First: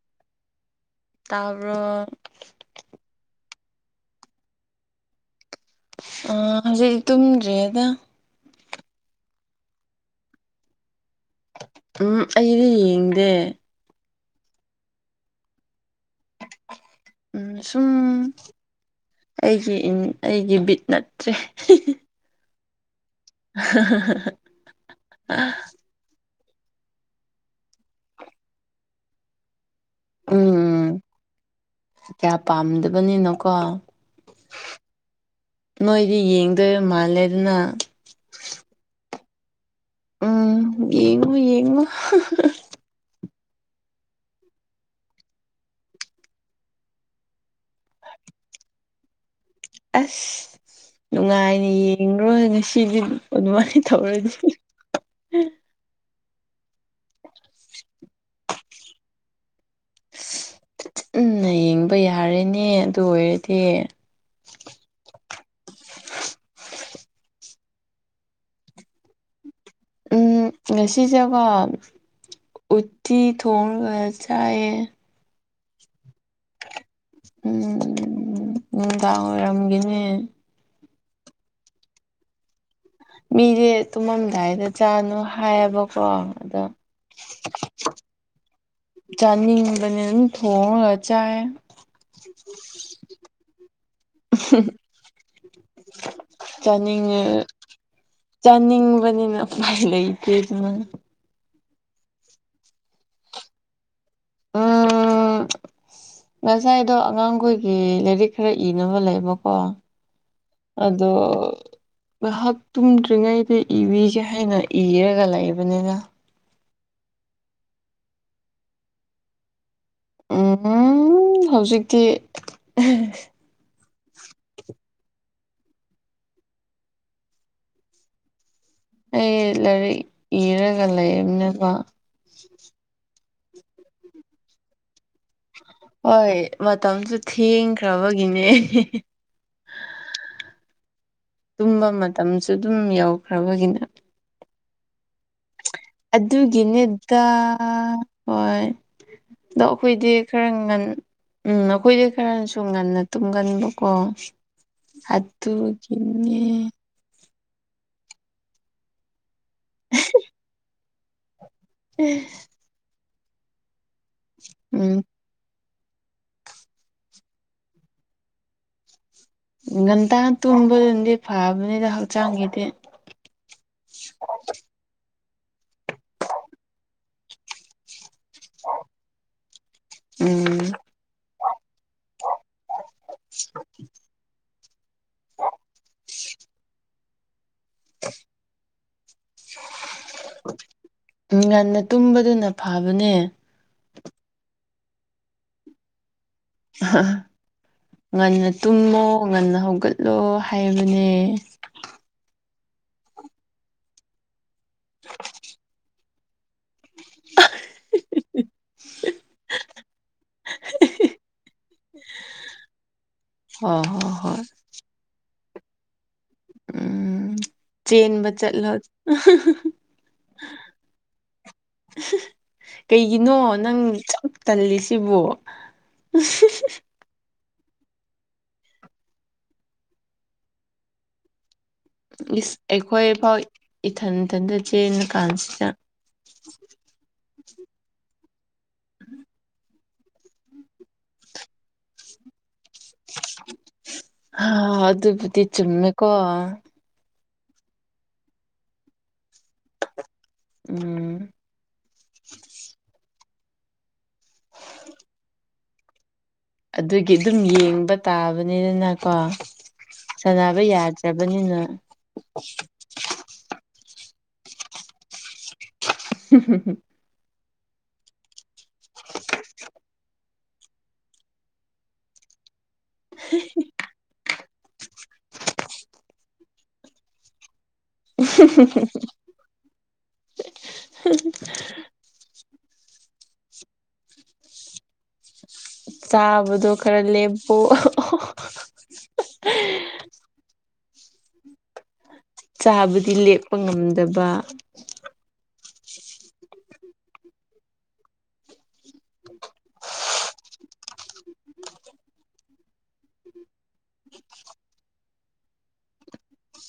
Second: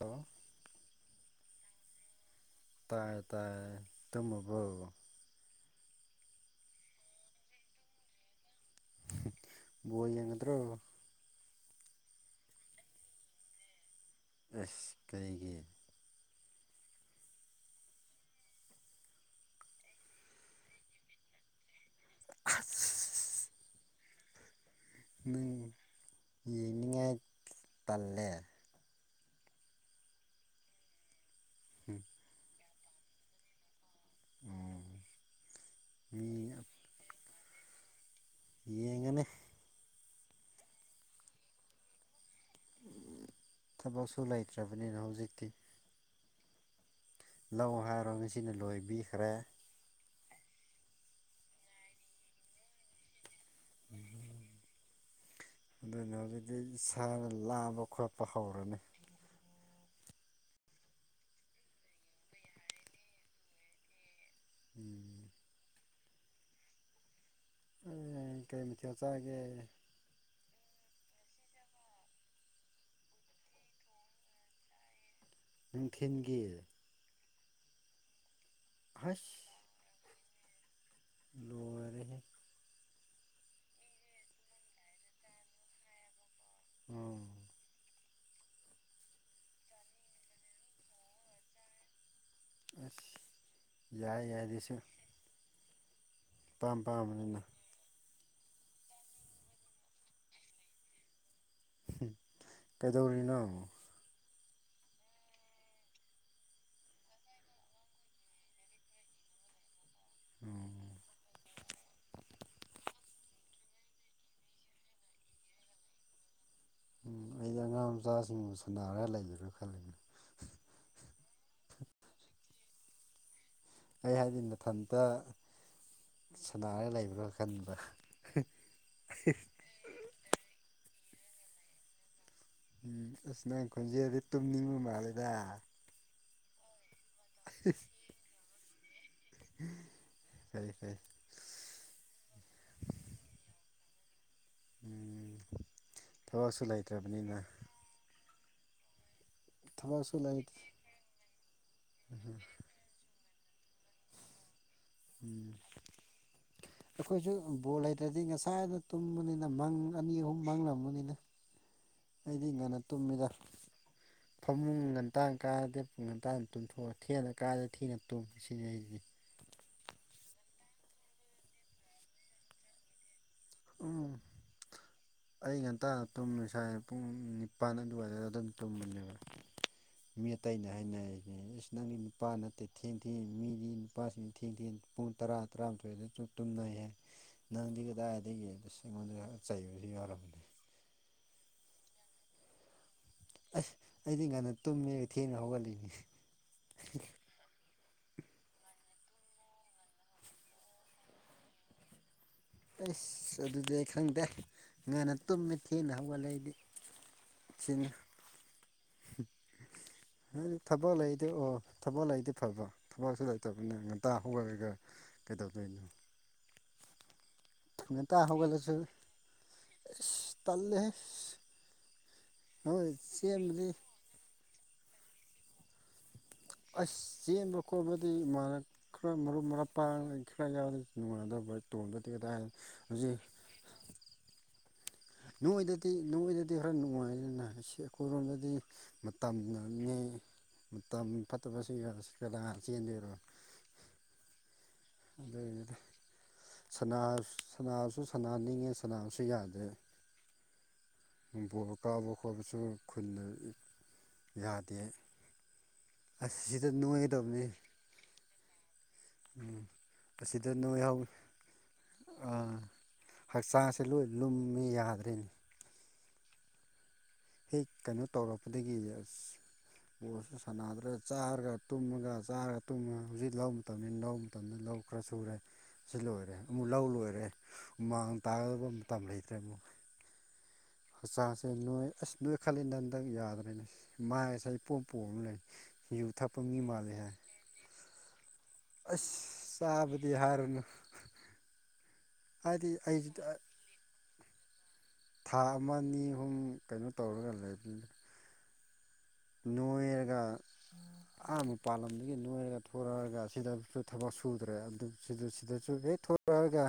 ꯇꯣ ꯇꯥꯔ ꯇꯥꯏ ꯇꯥꯏ ꯇꯃꯕꯨ ꯑ ꯍꯧꯖꯤꯛꯗꯤ ꯇꯨꯝꯗ꯭ꯔꯔꯤꯦꯗ ꯕꯣ ꯌꯦꯡꯒꯗ꯭ꯔꯣ ꯎꯝ ꯑꯩꯗꯤ ꯌꯦꯡꯗꯦ ꯑꯦꯁ ꯀꯔꯤꯒꯤ ꯁꯨꯝ ꯑꯩꯒꯤ ꯑꯩꯒꯤ ꯕꯤꯠ ꯅꯠꯇ꯭ꯔꯦ ꯑꯁ ꯍ ꯍ ꯍ ꯍ ꯅꯪ ꯌꯦꯡꯅꯤꯡꯉꯥꯏ ꯄꯜꯂꯦ ꯎꯝ ꯀꯌꯥ ꯄꯥꯝꯗꯕꯅꯤꯅꯣꯀꯣ ꯅꯣꯏꯗꯤ ꯃꯤ ꯌꯦꯡꯗꯣꯏ ꯃꯥꯜꯂꯦ ꯑꯗꯨꯅ ꯌꯦꯡꯉꯅꯤ ꯎꯝ ꯌꯦꯡꯉꯨ ꯌꯦꯡꯉꯨ ꯊꯕꯛꯁꯨ ꯂꯩꯇ꯭ꯔꯕꯅꯤꯅ ꯍꯧꯖꯤꯛꯇꯤ ꯂꯧ ꯍꯥꯏꯔꯣ ꯉꯁꯤꯅ ꯂꯣꯏꯕꯤꯈ꯭ꯔꯦ ꯑꯁ ꯅꯨꯡꯉꯥꯏꯅꯤ ꯌꯦꯡꯣꯏ ꯉꯁꯤꯗꯤ ꯑꯗꯨꯃꯥꯏꯅ ꯊꯧꯔꯗꯤ ꯑꯗꯨꯅ ꯍꯧꯖꯤꯛꯇꯤ ꯏꯁꯥꯅ ꯂꯥꯕ ꯈꯣꯠꯄ ꯍꯧꯔꯅꯤ ꯟꯅ ꯌꯦꯡꯕ ꯌꯥꯔꯦꯅꯦ ꯑꯗꯨ ꯑꯣꯏꯔꯗꯤ ꯎꯝ ꯀꯩꯃꯤꯊꯤꯆꯥꯒꯦ ꯎꯝ ꯉꯁꯤꯁꯦꯀꯣ ꯎꯠꯇꯤ ꯊꯣꯡꯉꯒ ꯆꯥꯏꯌꯦ ꯅꯨꯡꯊꯤꯟꯒꯤ ꯎꯝ ꯎ ꯅꯨꯡꯗꯥꯡ ꯑꯣꯏꯔꯝꯒꯤꯅꯦ ꯂꯣꯏꯔ ꯍꯦ ꯃꯤꯁꯦ ꯇꯨꯝꯃꯝꯗꯥꯏꯗ ꯆꯥꯠꯅꯨ ꯍꯥꯏꯌꯦꯕꯀꯣ ꯑꯗ ꯑꯣ ꯆꯥꯅꯤꯡꯕꯅꯦ ꯑꯗꯨꯝ ꯊꯣꯡꯉꯒ ꯆꯥꯏ ꯑꯁ ꯌꯥꯏ ꯌꯥꯏ ꯑꯗꯨꯁꯨ ꯑꯄꯥꯝ ꯆꯅꯤꯡꯉ ꯄꯥꯝꯕꯅꯤꯅ ꯆꯥꯅꯤꯡꯕꯅꯤꯅ ꯐꯥꯏ ꯂꯩꯇꯦ ꯑꯗꯨꯃ ꯀꯩꯗꯧꯔꯤꯅꯣ [inaudible] [unintelligible] ꯎꯝ ꯉꯁꯥꯏꯗꯣ ꯑꯉꯥꯡꯈꯣꯏꯒꯤ ꯂꯥꯏꯔꯤꯛ ꯈꯔ ꯏꯅꯕ ꯂꯩꯕꯀꯣ ꯑꯗꯣ ꯉꯥꯏꯍꯥꯛ ꯇꯨꯝꯗ꯭ꯔꯤꯉꯩꯗ ꯏꯕꯤꯒꯦ ꯍꯥꯏꯅ ꯏꯔꯒ ꯂꯩꯕꯅꯤꯅ ꯎꯝ ꯑꯩ ꯑꯉꯥꯡ ꯃꯆꯥꯁꯤꯡꯕꯨ ꯁꯨꯅꯥꯔꯒ ꯂꯩꯒꯔꯥ ꯈꯜꯂꯤꯅꯦ ꯎꯝ ꯍꯧꯖꯤꯛꯇꯤ ꯑꯩ ꯍꯥꯏꯗꯤ ꯃꯊꯟꯇ ꯁꯅꯥꯔꯒ ꯂꯩꯕ꯭ꯔꯥ ꯈꯟꯕ ꯑꯩ ꯂꯥꯏꯔꯤꯛ ꯏꯔꯒ ꯂꯩꯕꯅꯦꯀꯣ ꯎꯝ ꯑꯁ ꯅꯪ ꯈꯣꯟꯖꯦꯜꯗꯤ ꯇꯨꯝꯅꯤꯡꯕ ꯃꯥꯜꯂꯦꯗ ꯍꯣꯏ ꯃꯇꯝꯁꯨ ꯊꯦꯡꯈ꯭ꯔꯕꯒꯤꯅꯦ ꯐꯩ ꯐꯩ ꯇꯨꯝꯕ ꯃꯇꯝꯁꯨ ꯑꯗꯨꯝ ꯌꯧꯈ꯭ꯔꯕꯒꯤꯅ ꯎꯝ ꯊꯕꯛꯁꯨ ꯑꯗꯨꯒꯤꯅꯤꯗ ꯂꯩꯇ꯭ꯔꯕꯅꯤꯅ ꯍꯣꯏ ꯑꯗꯣ ꯑꯩꯈꯣꯏꯗꯤ ꯊꯕꯛꯁꯨ ꯈꯔ ꯂꯩꯇꯦ ꯉ ꯎꯝ ꯑꯩꯈꯣꯏꯗꯤ ꯈꯔꯁꯨ ꯉꯟꯅ ꯇꯨꯝꯒꯟꯕꯀꯣ ꯎꯝ ꯑꯗꯨꯒꯤꯅꯦ ꯑꯩꯈꯣꯏꯁꯨ ꯕꯣꯜ ꯂꯩꯇ꯭ꯔꯗꯤ ꯉꯁꯥꯏꯅ ꯇꯨꯝꯕꯅꯤꯅ ꯃꯪ ꯑꯅꯤ ꯑꯍꯨꯝ ꯃꯥꯡꯂꯝꯕꯅꯤꯅ ꯑꯩꯗꯤ ꯉꯟꯅ ꯇꯨꯝꯃꯤꯗ ꯐꯃꯨꯡ ꯎꯝ ꯉꯟꯇꯥꯡ ꯀꯥꯗꯦ ꯄꯨꯡ ꯉꯟꯇꯥꯗ ꯇꯨꯝꯊꯣꯛꯑꯒ ꯊꯦꯟꯅ ꯀꯥꯏꯗ ꯊꯦꯡꯅ ꯇꯨꯝ ꯁꯤꯖꯤꯟꯅꯔꯤꯁꯤ ꯉꯒꯟꯇꯥ ꯇꯨꯝꯕꯗꯨꯅꯗꯤ ꯐꯕꯅꯤꯗ ꯍꯛꯆꯥꯡꯒꯤꯗꯤ ꯎ ꯑꯩ ꯉꯟꯇꯥ ꯇꯁꯥꯏ ꯄꯨꯡ ꯅꯤꯄꯜ ꯑꯗꯨꯋꯥꯏꯗ ꯑꯗꯨꯝ ꯇꯨꯝꯕꯅꯦꯕ ꯃꯤ ꯎꯝ ꯑꯇꯩꯅ ꯍꯥꯏꯅꯅꯦ ꯑꯁ ꯅꯪꯗꯤ ꯅꯨꯄꯥ ꯅꯠꯇꯦ ꯊꯦꯡꯊꯦꯡ ꯃꯤꯗꯤ ꯅꯨꯄꯥꯁꯤꯅ ꯊꯦꯡꯊꯦꯡ ꯄꯨꯡ ꯇꯔꯥ ꯇꯔꯥꯃꯊꯣꯏꯗ ꯇꯨꯝꯅꯩꯍꯦ ꯅꯪꯗꯤ ꯀꯗꯥꯏꯗ ꯑꯩꯒꯤꯗ ꯑꯩꯉꯣꯟꯗ ꯆꯩꯕꯁꯨ ꯌꯥꯔꯕꯅꯤ ꯎꯝ ꯉꯟꯅ ꯇꯨꯝꯕꯗꯨꯅ ꯐꯕꯅꯦ ꯑꯁ ꯑꯩꯗꯤ ꯉꯟꯅ ꯇꯨꯝꯃꯦ ꯊꯦꯡꯅ ꯍꯧꯒꯠꯂꯤꯅꯤ ꯉꯟꯅ ꯇꯨꯝꯃꯣ ꯉꯟꯅ ꯍꯧꯒꯠꯂꯣ ꯍꯥꯏꯕꯅꯦ ꯑꯩꯁ ꯑꯗꯨꯗꯤ ꯈꯪꯗꯦ ꯉꯥꯅ ꯇꯨꯝꯅ ꯊꯦꯡꯅ ꯍꯧꯒꯠꯂꯛꯏꯗꯤ ꯆꯤꯟ ꯍꯥꯏꯗꯤ ꯊꯕꯛ ꯂꯩꯗꯤ ꯑꯣ ꯊꯕꯛ ꯂꯩꯗꯤ ꯐꯕ ꯊꯕꯛꯁꯨ ꯂꯩꯇꯕꯅꯤ ꯍꯣꯏ ꯉꯟꯇꯥ ꯍꯣꯏ ꯍꯣꯏ ꯍꯔꯒ ꯀꯩꯗꯧꯗꯣꯏꯅꯣ ꯎꯝ ꯉꯟꯇꯥ ꯆꯦꯟꯕ ꯆꯠꯂꯣ ꯍꯧꯒꯠꯂꯁꯨ ꯑꯁ ꯇꯜꯂꯦꯍꯦ ꯍꯣꯏ ꯀꯩꯒꯤꯅꯣ ꯆꯦꯟꯕꯗꯤ ꯅꯪ ꯇꯜꯂꯤꯁꯤꯕꯨ ꯑꯁ ꯆꯦꯟꯕ ꯈꯣꯠꯄꯗꯤ ꯃꯅ ꯈꯔ ꯃꯔꯨꯞ ꯃꯔꯥꯡ ꯄꯥꯡ ꯈꯔ ꯌꯥꯎꯔ ꯅꯨꯡꯉꯥꯏꯗꯕ ꯇꯣꯡꯕꯗꯤꯒꯦ ꯇ ꯏꯁ ꯑꯩꯈꯣꯏ ꯍꯧꯖꯤꯛ ꯐꯥꯎ ꯏꯊꯟ ꯏꯊꯟꯇ ꯆꯦꯟꯂ ꯀꯥꯟꯁꯤꯗ ꯁꯤ ꯅꯣꯏꯗꯗꯤ ꯈꯔ ꯅꯨꯡꯉꯥꯏꯅꯤꯅ ꯑꯁꯤ ꯑꯩꯈꯣꯏꯔꯣꯝꯗꯗꯤ ꯃꯇꯝꯅꯦ ꯃꯇꯝ ꯐꯠꯇꯕ ꯁꯤꯒ ꯈ ꯂ ꯆꯦꯟꯗꯔꯣ ꯍꯥ ꯑꯗꯨ ꯑꯗꯨꯕꯨꯗꯤ ꯑꯗꯨꯒꯤꯅꯤꯗ ꯆꯨꯝꯃꯦ ꯀꯣ ꯁꯅꯥꯁꯨ ꯁꯅꯥ ꯅꯤꯡꯉꯦ ꯁꯅꯥꯕꯁꯨ ꯌꯥꯗꯦ ꯎꯝ ꯈꯣꯡꯄꯣꯏꯕ ꯀꯥꯕ ꯈꯣꯠꯄꯁꯨ ꯈꯨꯟꯅ ꯌꯥꯗꯦ ꯑꯁ ꯁꯤꯗ ꯑꯗꯨꯒꯤ ꯑꯗꯨꯝ ꯅꯣꯏꯒꯗꯕꯅꯦ ꯌꯦꯡꯕ ꯇꯥꯕꯅꯤꯗꯅꯀꯣ ꯎꯝ ꯑꯁꯤꯗ ꯁꯥꯟꯅꯕ ꯅꯣꯏꯍꯥꯎ ꯌꯥꯗ꯭ꯔꯕꯅꯤꯅ ꯍꯛꯆꯥꯡꯁꯦ ꯂꯣꯏ ꯂꯨꯝꯃꯤ ꯌꯥꯗ꯭ꯔꯔꯤꯅꯦ [unintelligible] [unintelligible] ꯍꯦꯛ ꯀꯩꯅꯣ ꯇꯧꯔꯛꯄꯗꯒꯤ ꯑꯁ ꯕꯣꯜꯁꯨ ꯁꯥꯟꯅꯗ꯭ꯔꯦ ꯆꯥꯔꯒ ꯇꯨꯝꯃꯒ ꯆꯥꯔꯒ ꯇ ꯍꯧꯖꯤꯛ ꯂꯧ ꯃꯇꯝꯅꯤꯅ ꯂꯧꯕ ꯃꯇꯝꯗ ꯂꯧ ꯈꯔ ꯁꯨꯔꯦ ꯁꯤ ꯂꯣꯏꯔꯦ ꯑꯃꯨꯛ ꯂꯧ ꯂꯣꯏꯔꯦ ꯍꯨꯃꯥꯡ ꯇꯥꯒꯗꯕ ꯃꯇꯝ ꯂꯩꯇ꯭ꯔꯦ ꯃꯨꯛ ꯍꯛꯆꯥꯡꯁꯦ ꯅꯣꯏ ꯑꯁ ꯅꯣꯏ ꯈꯠꯂꯤꯗ ꯍꯟꯗꯛ ꯌꯥꯗ꯭ꯔꯦꯅꯦ ꯃꯥꯏꯁꯦ ꯏꯄꯣꯝꯄꯣꯝ ꯂꯩ ꯌꯨ ꯊꯛꯄ ꯃꯤ ꯆꯥꯕꯗꯣ ꯃꯥꯜꯂꯦ ꯍꯥꯏ [unintelligible] ꯑꯁ ꯆꯥꯕꯗꯤ ꯍꯥꯏꯔꯅꯨ ꯑꯩꯁꯨ ꯆꯥꯕꯗꯤ ꯂꯦꯛꯄ ꯉꯝꯗꯕ ꯊꯥ ꯑꯃ ꯅꯤ ꯍꯨꯝ ꯀꯩꯅꯣ ꯇꯧꯔꯒ ꯂꯩꯕꯅꯤ ꯅꯣꯏꯔꯒ ꯑꯍ ꯃꯄꯥꯥꯟꯂꯝꯗꯒꯤ ꯅꯣꯏꯔꯒ ꯊꯣꯔꯛꯑꯒ ꯁꯤꯗꯁꯨ ꯊꯕꯛ ꯁꯨꯗ꯭ꯔꯦ ꯑꯗꯨ ꯁꯤꯗꯁꯨ ꯍꯦꯛ ꯔꯒ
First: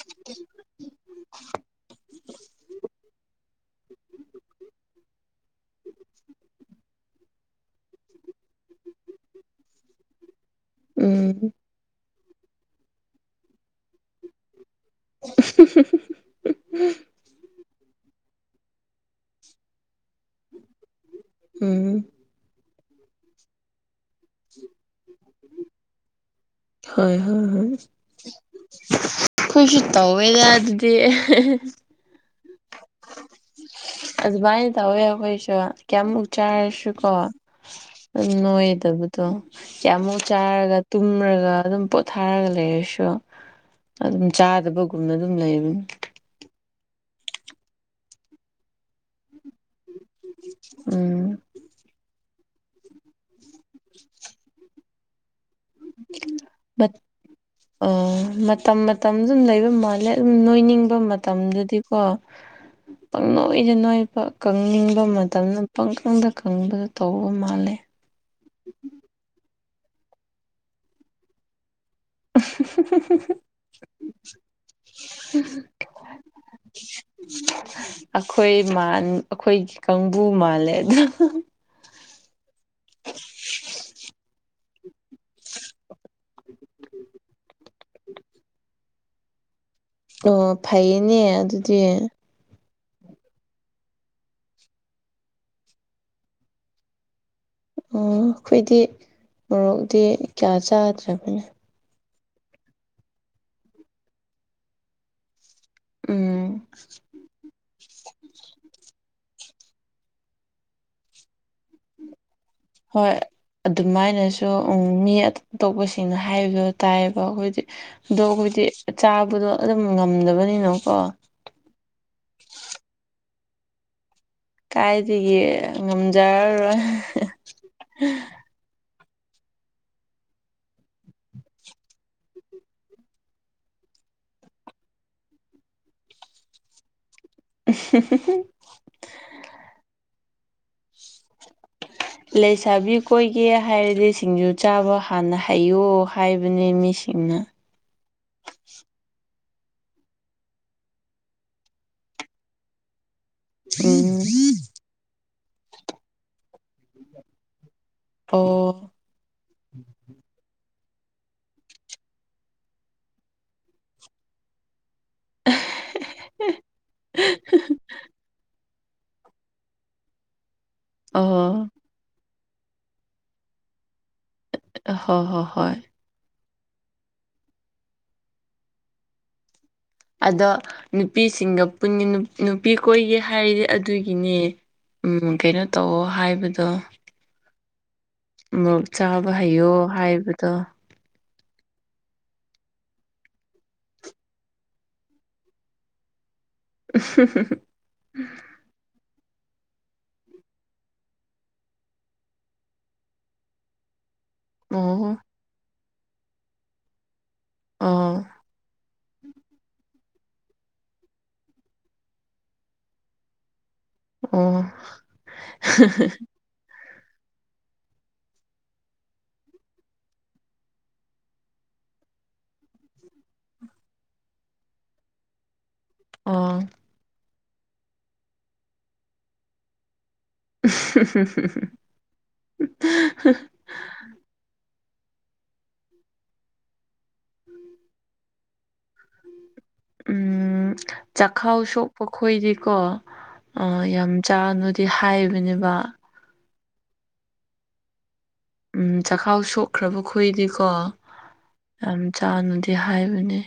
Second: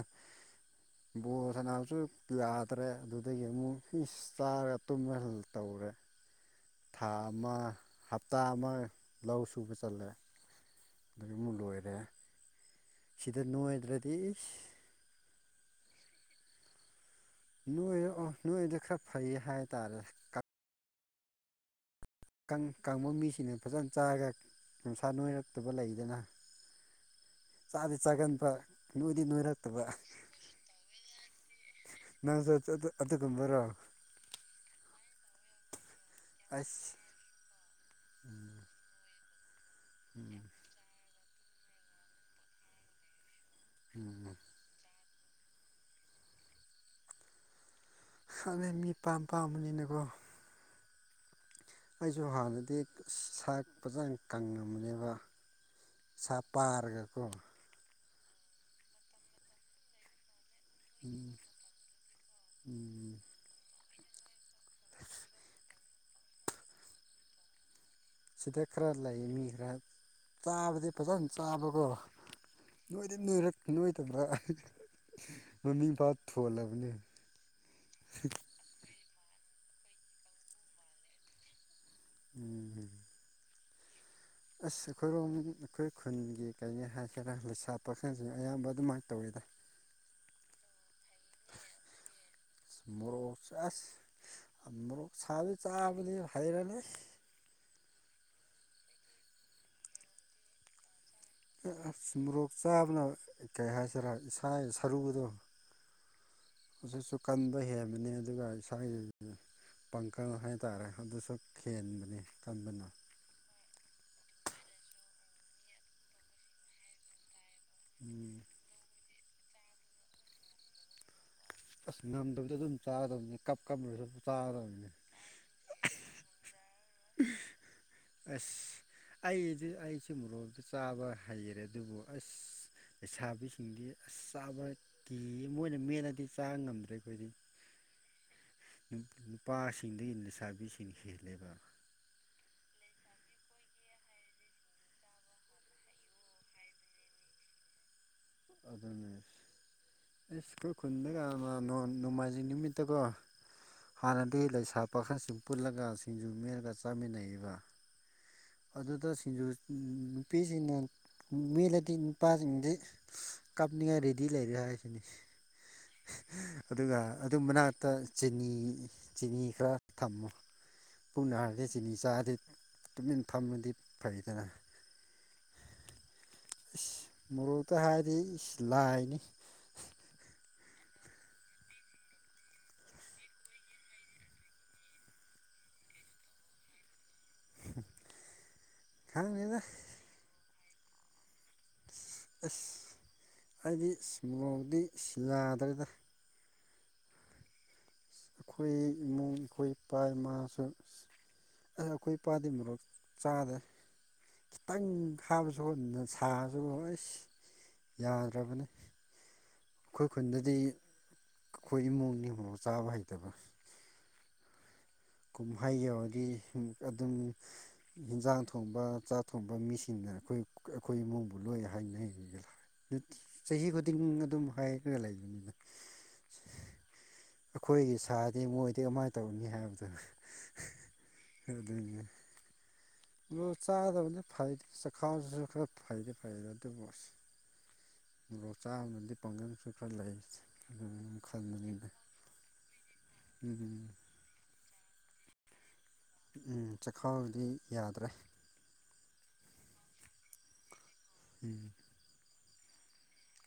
ꯕꯣꯜ ꯁꯥꯟꯅꯕꯁꯨ ꯌꯥꯗ꯭ꯔꯦ ꯑꯗꯨꯗꯒꯤ ꯑꯃꯨꯛ ꯐꯤꯁ ꯆꯥꯔꯒ ꯇꯨꯝꯃ ꯇꯧꯔꯦ ꯊꯥ ꯑꯃ ꯍꯞꯇꯥ ꯑꯃ ꯂꯧ ꯁꯨꯕ ꯆꯜꯂꯦ ꯎꯝ ꯑꯗꯒꯤ ꯃꯨꯛ ꯂꯣꯏꯔꯦ ꯁꯤꯗ ꯅꯣꯏꯗ꯭ꯔꯗꯤ ꯏꯁ [inaudible] ꯅꯣꯏ ꯑꯣ ꯅꯣꯏꯗ ꯈꯔ ꯐꯩ ꯍꯥꯏꯇꯥꯔꯦ ꯎꯝ ꯈꯪ ꯀꯪꯕ ꯃꯤꯁꯤꯅ ꯐꯖꯅ ꯆꯥꯔꯒ ꯃꯁꯥ ꯅꯣꯏꯔꯛꯇꯕ ꯂꯩꯗꯅ ꯍꯣꯏ ꯍꯣꯏ ꯍꯣꯏ ꯆꯥꯗꯤ ꯆꯥꯒꯟꯕ ꯅꯣꯏꯗꯤ ꯈꯣꯏꯁꯨ ꯅꯣꯏꯔꯛꯇꯕ ꯇꯧꯋꯦꯗ ꯑꯗꯨꯗꯤ ꯅꯪꯁꯨ ꯑꯗꯨꯒꯨꯝꯕꯔꯣ ꯑꯗꯨꯃꯥꯏ ꯇꯧꯋꯦ ꯑꯈꯣꯏꯁꯨ ꯀꯌꯥꯃꯨꯛ ꯑꯁ ꯆꯥꯔꯁꯨꯀꯣ ꯑꯗꯨ ꯅꯣꯏꯗꯕꯗꯣ ꯀꯌꯥꯃꯨꯛ ꯆꯥꯔꯒ ꯇꯨꯝꯔꯒ ꯑꯗꯨꯝ ꯄꯣꯊꯥꯔꯒ ꯂꯩꯔꯁꯨ ꯑꯗꯨꯝ ꯎꯝ ꯆꯥꯗꯕ ꯀꯨꯝꯅ ꯑꯗꯨꯝ ꯂꯩꯕꯅꯤ ꯈꯪꯗꯦ ꯃꯤꯄꯥꯝ ꯄꯥꯝꯕꯅꯤꯅꯀꯣ ꯎꯝ ꯑꯩꯁꯨ ꯍꯥꯟꯅꯗꯤ ꯁꯥꯛ ꯐꯖꯅ ꯀꯪꯉꯝꯕꯅꯦꯕ ꯁꯥ ꯄꯥꯔꯒ ꯀꯣ ꯎꯝ ꯃꯇꯝ ꯃꯇꯝ ꯑꯗꯨꯝ ꯂꯩꯕ ꯃꯥꯜꯂꯦ ꯑꯗꯨꯝ ꯅꯣꯏꯅꯤꯡ ꯎꯝ ꯃꯇꯝꯗꯗꯤꯀꯣ ꯎꯝ ꯄꯪ ꯅꯣꯏꯗ ꯅꯣꯏꯕ ꯀꯪꯅꯤꯡꯕ ꯃꯇꯝꯗ ꯄꯪꯀꯪꯗ ꯀꯪꯕꯗꯣ ꯇꯧꯕ ꯃꯥꯜꯂꯦ ꯁꯤꯗ ꯈꯔ ꯂꯩ ꯃꯤ ꯈꯔ ꯆꯥꯕꯗꯤ ꯐꯖꯅ ꯆꯥꯕꯀꯣ ꯅꯣꯏꯗꯤ ꯅꯣꯏꯔꯛ ꯅꯣꯏꯗꯕ꯭ꯔꯥ ꯃꯃꯤꯡ ꯄꯥ ꯊꯣꯜꯂꯕꯅꯦ ꯃꯥꯟ ꯑꯈꯣꯏꯒꯤ ꯀꯥꯡꯕꯨ ꯃꯥꯜꯂꯦ ꯑꯗꯨ ꯎꯝ ꯑꯁ ꯑꯩꯈꯣꯏꯔꯣꯝ ꯑꯩꯈꯣꯏ ꯈꯨꯟꯒꯤ ꯀꯩꯅꯦ ꯍꯥꯏꯒꯦꯔꯥ ꯂꯩꯁꯥ ꯄꯥꯈꯪꯁꯤꯡ ꯑꯌꯥꯝꯕ ꯑꯗꯨꯃꯥꯏꯅ ꯇꯧꯋꯤꯗ [inaudible] ꯑꯣ ꯐꯩꯌꯦꯅꯦ ꯑꯗꯨꯗꯤ ꯃꯣꯔꯣꯛꯁꯦ ꯑꯁ ꯃꯣꯔꯣꯛ ꯁꯥꯕꯁꯨ ꯆꯥꯕꯗꯤ ꯍꯩꯔꯅꯤ ꯑꯝ ꯈꯣꯏꯗꯤ ꯃꯣꯔꯣꯛꯗꯤ ꯀꯌꯥ ꯆꯥꯗ꯭ꯔꯦ ꯑꯁ ꯃꯣꯔꯣꯛ ꯆꯥꯕꯅ ꯀꯩ ꯍꯥꯏꯁꯤꯔꯥ ꯏꯁꯥꯒꯤ ꯁꯔꯨꯗꯣ ꯎꯝ ꯍꯧꯖꯤꯛꯁꯨ ꯀꯟꯕ ꯍꯦꯟꯕꯅꯤ ꯑꯗꯨꯒ ꯏꯁꯥꯒꯤ ꯄꯥꯡꯀꯜ ꯍꯥꯏꯇꯥꯔꯦ ꯑꯗꯨꯁꯨ ꯈꯦꯟꯕꯅꯤ ꯀꯟꯕꯅ ꯍꯣꯏ ꯑꯗꯨꯃꯥꯏꯅꯁꯨ ꯃꯤ ꯑꯇꯣꯞꯄꯁꯤꯡꯅ ꯍꯥꯏꯕꯗꯣ ꯇꯥꯏꯌꯦꯕ ꯈꯣꯏꯗꯤ ꯑꯗꯣ ꯎꯝ ꯑꯈꯣꯏꯗꯤ ꯆꯥꯕꯗꯣ ꯑꯗꯨꯝ ꯉꯝꯗꯕꯅꯤꯅꯀꯣ ꯑꯁ ꯉꯝꯗꯕꯗꯣ ꯑꯗꯨꯝ ꯆꯥꯒꯗꯕꯅꯤ ꯀꯞ ꯀꯞꯅꯁꯨ ꯑꯗꯨꯝ ꯆꯥꯒꯗꯕꯅꯤ ꯗꯤ ꯉꯝꯖꯔꯔꯣꯏ ꯑꯁ ꯑꯩꯗꯤ ꯑꯩꯁꯨ ꯃꯣꯔꯣꯛꯁꯦ ꯆꯥꯕ ꯍꯩꯔꯦ ꯑꯗꯨꯕꯨ ꯑꯁ ꯂꯩꯁꯥꯕꯤꯁꯤꯡꯗꯤ ꯑꯁ ꯆꯥꯕ ꯀꯤ ꯃꯣꯏꯅ ꯃꯦꯠꯂꯗꯤ ꯆꯥ ꯉꯝꯗ꯭ꯔꯦ ꯈꯣꯏꯗꯤ ꯎ ꯅꯨꯄꯥꯁꯤꯡꯗꯒꯤ ꯂꯩꯁꯥꯕꯤꯁꯤꯡ ꯍꯦꯜꯂꯦꯕ ꯂꯩꯁꯥꯕꯤ ꯀꯣꯏꯒꯦ ꯍꯥꯏꯔꯗꯤ ꯁꯤꯡꯖꯨ ꯆꯥꯕ ꯍꯥꯟꯅ ꯍꯩꯌꯣ ꯍꯥꯏꯕꯅꯦ ꯃꯤꯁꯤꯡꯅ ꯑꯗꯨꯅꯦ ꯑꯩꯁ ꯑꯩꯈꯣꯏ ꯈꯨꯟꯗꯒ ꯅꯣꯡꯃꯥꯏꯖꯤꯡ ꯅꯨꯃꯤꯠꯇꯀꯣ ꯍꯥꯟꯅꯗꯤ ꯎꯝ ꯂꯩꯁꯥ ꯄꯥꯈꯪꯁꯤꯡ ꯄꯨꯜꯂꯒ ꯁꯤꯡꯖꯨ ꯃꯦꯠꯂꯒ ꯆꯥꯃꯤꯟꯅꯩꯕ ꯑꯣ ꯑꯗꯨꯗ ꯁꯤꯡꯖꯨ ꯅꯨꯄꯤꯁꯤꯡꯅ ꯃꯦꯠꯂꯗꯤ ꯅꯨꯄꯥꯁꯤꯡꯗꯤ ꯀꯥꯞꯅꯤꯡꯉꯥꯏ ꯔꯦꯗꯤ ꯂꯩꯔꯤ ꯍꯥꯏꯁꯤꯅꯤ ꯑꯗꯨꯒ ꯑꯗꯨ ꯃꯅꯥꯛꯇ ꯆꯤꯅꯤ ꯆꯤꯅꯤ ꯈꯔ ꯊꯝꯃꯣ ꯄꯨꯛꯅ ꯅꯥꯔꯗꯤ ꯑꯣ ꯆꯤꯅꯤ ꯆꯥꯗꯤ ꯇꯨꯃꯤꯟꯅ ꯐꯝꯃꯗꯤ ꯐꯩꯗꯅ ꯍꯣꯏ ꯍꯣꯏ ꯍꯣꯏ ꯏꯁ ꯃꯣꯔꯣꯛꯇ ꯍꯥꯏꯔꯗꯤ ꯏꯁ ꯂꯥꯏꯅꯤ ꯑꯗ ꯅꯨꯄꯤꯁꯤꯡꯒ ꯄꯨ ꯅꯨꯄꯤ ꯀꯣꯏꯒꯦ ꯍꯥꯏꯔꯤꯗꯤ ꯑꯗꯨꯒꯤꯅꯦ ꯎꯝ ꯀꯩꯅꯣ ꯇꯧꯋꯣ ꯍꯥꯏꯕꯗꯣ ꯍ ꯃꯣꯔꯣꯛ ꯆꯥꯕ ꯍꯩꯌꯣ ꯍꯥꯏꯕꯗꯣ ꯑꯁ ꯍꯥꯏꯗꯤ ꯃꯣꯔꯣꯛꯇꯤ ꯌꯥꯗ꯭ꯔꯦꯗ ꯎ ꯑꯩꯈꯣꯏ ꯏꯃꯨꯡ ꯑꯩꯈꯣꯏ ꯏꯄꯥ ꯏꯃꯥꯁꯨ ꯑꯩ ꯑꯩꯈꯣꯏ ꯏꯄꯥꯗꯤ ꯃꯣꯔꯣꯛ ꯆꯥꯗ꯭ꯔꯦ ꯈꯤꯇꯪ ꯑꯣ ꯍꯥꯞꯄꯁꯨꯅ ꯁꯥꯕꯁꯨ ꯍꯣꯏ ꯑꯣ ꯌꯥꯗ꯭ꯔꯕꯅꯤ ꯑꯩꯈꯣꯏ ꯈꯨꯟꯗꯗꯤ ꯑꯩꯈꯣꯏ ꯏꯃꯨꯡꯅꯤ ꯃꯣꯔꯣꯛ ꯆꯥꯕ ꯍꯩꯇꯕ ꯑꯣ ꯀꯨꯝꯍꯩ ꯌꯧꯔꯗꯤ ꯑꯗꯨꯝ ꯏꯟꯖꯥꯡ ꯊꯣꯡꯕ ꯆꯥꯛ ꯊꯣꯡꯕ ꯃꯤꯁꯤꯡꯅ ꯑꯩꯈꯣꯏ ꯑꯩꯈꯣꯏ ꯏꯃꯨꯡꯕꯨ ꯂꯣꯏ ꯍꯥꯏꯅꯩ ꯆꯍꯤ ꯈꯨꯗꯤꯡ ꯑꯗꯨꯝ ꯍꯥꯏꯔꯒ ꯂꯩꯕꯅꯤꯅ ꯑ ꯑꯩꯈꯣꯏꯒꯤ ꯁꯥꯗꯤ ꯃꯣꯏꯗꯤ ꯀꯃꯥꯏꯅ ꯇꯧꯔꯅꯤ ꯍꯥꯏꯕꯗꯨꯅꯤ ꯎ ꯎ ꯃꯣꯔꯣꯛ ꯆꯥꯗꯕꯅ ꯐꯩꯗꯤ ꯆꯈꯥꯎꯗꯁꯨ ꯈꯔ ꯐꯩꯗꯤ ꯐꯩ ꯑꯗꯨ ꯑꯣꯏꯁꯨ ꯃꯣꯔꯣꯛ ꯆꯕꯅꯥꯗꯤ ꯐꯒꯔ ꯈ ꯈꯥ ꯂꯩꯥꯏ ꯎꯝ ꯑꯗꯨ ꯈ ꯆꯥꯛꯈꯥꯎ ꯂꯩ ꯁꯣꯛꯄ ꯈꯣꯏꯗꯤꯀꯣ ꯌꯥꯝ ꯆꯥꯅꯨꯗꯤ ꯍꯥꯏꯕꯅꯦꯕ ꯎꯝ ꯆꯈꯥꯎꯗꯤ ꯌꯥꯗ꯭ꯔꯦ ꯎꯝ ꯆꯈꯥꯎ ꯁꯣꯛꯈ꯭ꯔꯕ ꯑꯩꯈꯣꯏꯗꯤꯀꯣ ꯎꯝ ꯌꯥꯝ ꯆꯥꯅꯨꯗꯤ ꯍꯥꯏꯕꯅꯦ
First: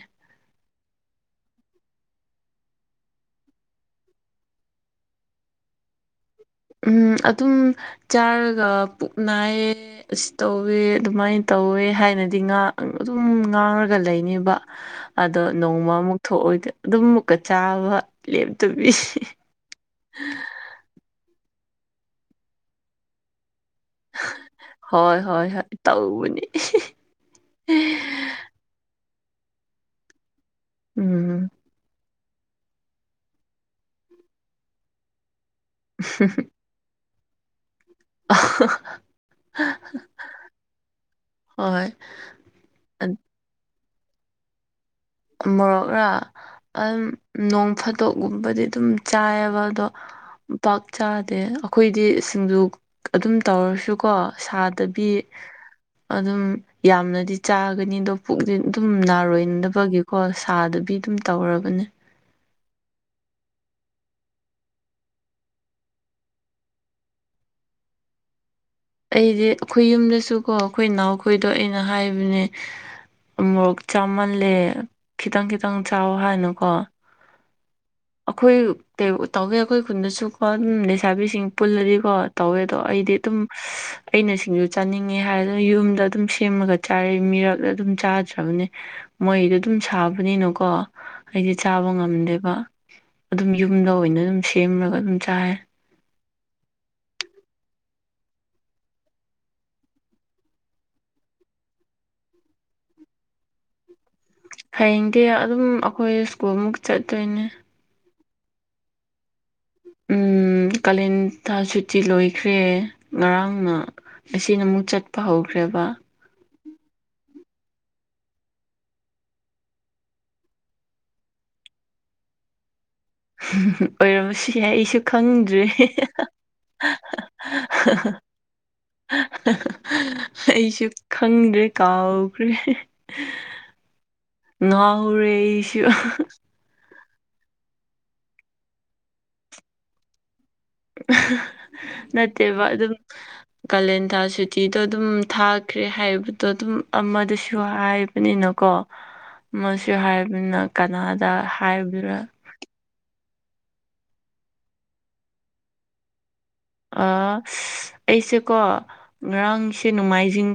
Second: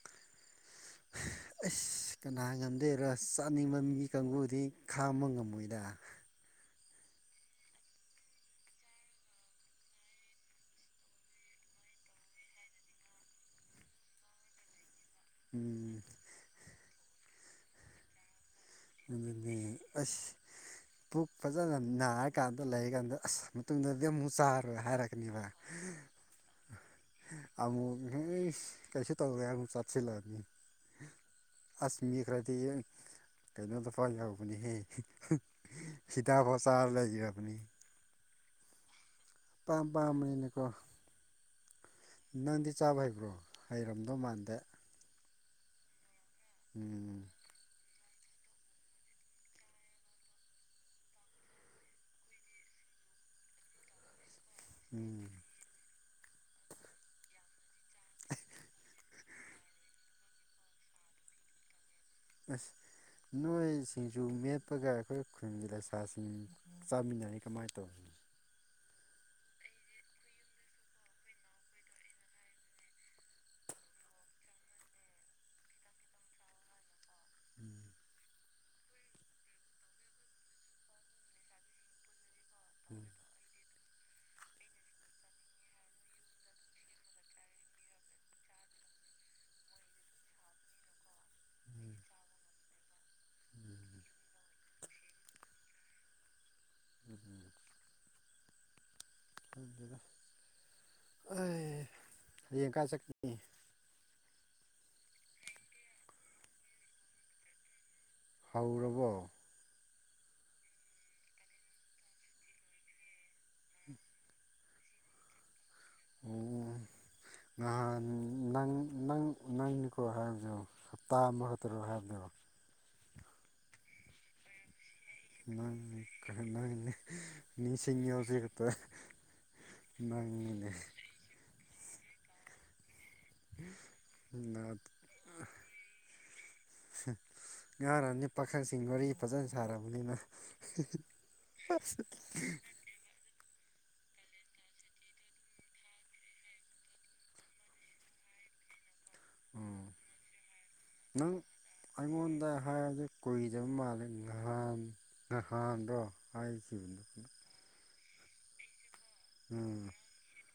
[inaudible] ꯑꯁ ꯀꯅꯥ ꯉꯝꯗꯧꯔ ꯆꯥꯅꯤꯡꯕ ꯃꯤ ꯀꯥꯡꯕꯨꯗꯤ ꯈꯥꯡꯕ ꯉꯝꯃꯣꯏꯗ ꯎꯝ ꯑꯗꯨꯝ ꯆꯥꯔꯒ ꯄꯨꯛ ꯅꯥꯏꯌꯦ ꯑꯁꯤ ꯇꯧꯋꯦ ꯑꯗꯨꯃꯥꯏꯅ ꯇꯧꯋꯦ ꯍꯥꯏꯅꯗꯤ ꯑꯗꯨꯝ ꯉꯥꯡꯔꯒ ꯂꯩꯅꯦꯕ [inaudible] ꯑꯗꯣ ꯎꯝ ꯅꯣꯡꯃꯃꯨꯛ ꯊꯣꯛꯑꯣꯏꯗꯤ ꯑꯗꯨꯝ ꯃꯨꯛꯀ ꯆꯥꯕ ꯂꯦꯞꯇꯕꯤ ꯑꯗꯨꯅꯦ ꯑꯁ ꯄꯨꯛ ꯐꯖꯅ ꯅꯥꯔꯀꯥꯟꯗ ꯂꯩꯔꯀꯥꯟꯗ ꯑꯁ ꯃꯇꯨꯡꯗꯗꯤ ꯑꯃꯨꯛ ꯆꯥꯔꯣꯏ ꯍꯣꯏ ꯍꯥꯏꯔꯛꯀꯅꯦꯕ ꯍꯣꯏ ꯍꯣꯏ ꯇꯧꯕꯅꯤ ꯑꯃꯨꯛ ꯏꯁ ꯀꯩꯁꯨ ꯇꯧꯔꯦ ꯍꯥꯏꯔ ꯆꯥꯁꯤꯜꯂꯗꯤ ꯎꯝ ꯑꯁ ꯃꯤ ꯈ꯭ꯔꯗꯤ ꯀꯩꯅꯣꯗ ꯐꯥꯎ ꯌꯥꯎꯕꯅꯤꯍꯦ ꯍꯤꯗꯥꯛꯐꯣ ꯆꯥꯔ ꯂꯩꯈꯔꯕꯅꯤ ꯑ ꯄꯥꯝ ꯄꯥꯝꯕꯅꯅꯤꯀꯣ ꯍꯣꯏ ꯅꯪꯗꯤ ꯆꯥꯕ ꯑ- ꯍꯩꯕ꯭ꯔꯣ ꯍꯩꯔꯝꯗꯧ ꯃꯥꯟꯗꯦ ꯃꯣꯔꯛꯔꯥ ꯑꯗꯨꯝ ꯎꯝ ꯅꯣꯡ ꯐꯥꯗꯣꯛꯒꯨꯝꯕꯗꯤ ꯑꯗꯨꯝ ꯆꯥꯏꯑꯕ ꯑꯗꯣ ꯄꯥꯛ ꯆꯥꯗꯦ ꯑꯩꯈꯣꯏꯗꯤ ꯁꯤꯡꯖꯨ ꯑꯗꯨꯝ ꯇꯧꯔꯁꯨꯀꯣ ꯁꯥ ꯇꯕꯤ ꯎꯝ ꯑꯗꯨꯝ ꯌꯥꯝꯅꯗꯤ ꯆꯥꯒꯅꯤ ꯑꯗꯣ ꯄꯨꯛ ꯑꯗꯨꯝ ꯅꯥꯔꯣꯏꯅꯕꯒꯤ ꯀꯣ ꯁꯥꯗꯨꯕꯤ ꯑꯗꯨꯝ ꯇꯧꯔꯕꯅꯦ ꯑꯁ ꯅꯣꯏ ꯁꯤꯡꯖꯨ ꯃꯦꯠꯄꯒ ꯑꯩꯈꯣꯏ ꯈꯨꯟꯒꯤ ꯂꯩꯁꯥꯁꯤꯡ ꯆꯥꯃꯤꯟꯅꯩ ꯀꯃꯥꯏ ꯇꯧꯔꯤ ꯑꯩꯗꯤ ꯑꯩꯈꯣꯏ ꯌꯨꯝꯗꯁꯨꯀꯣ ꯑꯩꯈꯣꯏ ꯏꯅꯥꯎꯈꯣꯏꯗꯣ ꯑꯩꯅ ꯍꯥꯏꯕꯅꯦ ꯃꯨꯔꯣꯛ ꯆꯥꯃꯜꯂꯦ ꯈꯤꯇꯪ ꯈꯤꯇꯪ ꯆꯥꯎ ꯍꯥꯏꯅꯀꯣ [inaudible] ꯑꯩꯈꯣꯏ ꯇꯧꯋꯦ ꯑꯩꯈꯣꯏ ꯈꯨꯟꯗꯁꯨꯀꯣ ꯑꯗꯨꯝ ꯂꯩꯁꯥꯕꯤꯁꯤꯡ ꯄꯨꯜꯂꯗꯤꯀꯣ ꯇꯧꯋꯦ ꯑꯗꯣ ꯑꯩꯗꯤ ꯇꯨꯝ ꯑꯩꯅ ꯁꯤꯡꯖꯨ ꯆꯥꯅꯤꯡꯉꯦ ꯍꯥꯏꯔ ꯑꯗꯨꯅ ꯌꯨꯝꯗ ꯑꯗꯨꯝ ꯁꯦꯝꯃꯒ ꯆꯥꯔ ꯃꯤꯔꯛ ꯑꯗꯨꯝ ꯆꯥꯗ꯭ꯔꯕꯅꯦ ꯃꯣꯏꯗꯣ ꯑꯗꯨꯝ ꯁꯥꯕꯅꯤꯅꯀꯣ ꯑꯩꯗꯤ ꯆꯥꯕ ꯉꯝꯗꯦꯕ ꯑꯗꯨꯝ ꯌꯨꯝꯗ ꯑꯣꯏꯅ ꯑꯗꯨꯝ ꯁꯦꯝꯃꯒ ꯑꯗꯨꯝ ꯆꯥꯏ [inaudible] ꯍꯌꯦꯡ ꯀꯥꯏ ꯆꯠꯀꯅꯤ ꯍꯌꯦꯡꯗꯤ ꯑꯗꯨꯝ ꯑꯩꯈꯣꯏ ꯏꯁ꯭ꯀꯨꯜ ꯃꯨꯛ ꯆꯠꯇꯣꯏꯅꯦ ꯍꯧꯔꯕꯣ ꯎꯝ ꯀꯥꯂꯦꯟ ꯊꯥ ꯁꯨꯇꯤ ꯂꯣꯏꯈ꯭ꯔꯦ ꯉꯔꯥꯡꯅ ꯉꯥꯁꯤꯅ ꯑꯃꯨꯛ ꯆꯠꯄ ꯍꯧꯈ꯭ꯔꯦꯕ ꯅꯍꯥꯟ ꯅꯪ ꯅꯪ ꯅꯪꯅꯤꯀꯣ ꯍꯥꯏꯕꯗ ꯍꯞꯇꯥ ꯑꯃꯈꯛꯇꯔꯣ ꯍꯥꯏꯕꯗꯣ ꯑꯣꯏꯔꯝꯁꯨ ꯌꯥꯏ ꯑꯩꯁꯨ ꯈꯪꯗ꯭ꯔꯦ ꯃꯤꯁꯤꯡ ꯌꯦꯜ ꯆꯇꯥ ꯑꯩꯁꯨ ꯈꯪꯗ꯭ꯔꯦ ꯀꯥꯎꯈ꯭ꯔꯦ ꯉꯥꯎꯔꯩ ꯑꯩꯁꯨ ꯉꯥꯔꯅꯤ ꯄꯥꯈꯪꯁꯤꯡ ꯋꯥꯔꯤ ꯐꯖꯅ ꯁꯥꯔꯕꯅꯤꯅ [unintelligible] ꯀꯥꯂꯦꯟꯊꯥ ꯁꯨꯇꯤꯗꯣ ꯑꯗꯨꯝ ꯊꯥꯈ꯭ꯔꯦ ꯍꯥꯏꯕꯗꯣ ꯑꯗꯨꯝ ꯑꯃꯗꯁꯨ ꯍꯥꯏꯕꯅꯤꯅꯀꯣ [unintelligible] [inaudible] ꯃꯁꯤ ꯍꯥꯏꯕꯅꯤꯅ ꯀꯅꯥꯗ ꯍꯥꯏꯕꯗꯨꯅ ꯗ ꯍꯥꯏ ꯑꯗꯨ ꯀꯨꯏꯗꯕ ꯃꯥꯜꯂꯦ ꯉꯍꯥꯟ ꯉꯍꯥꯟꯗꯣ ꯍꯥꯏꯈꯤ ꯑ ꯑꯩꯁꯦꯀꯣ ꯎꯝ ꯉꯔꯥꯡꯁꯦ ꯅꯣꯡꯃꯥꯏꯖꯤꯡ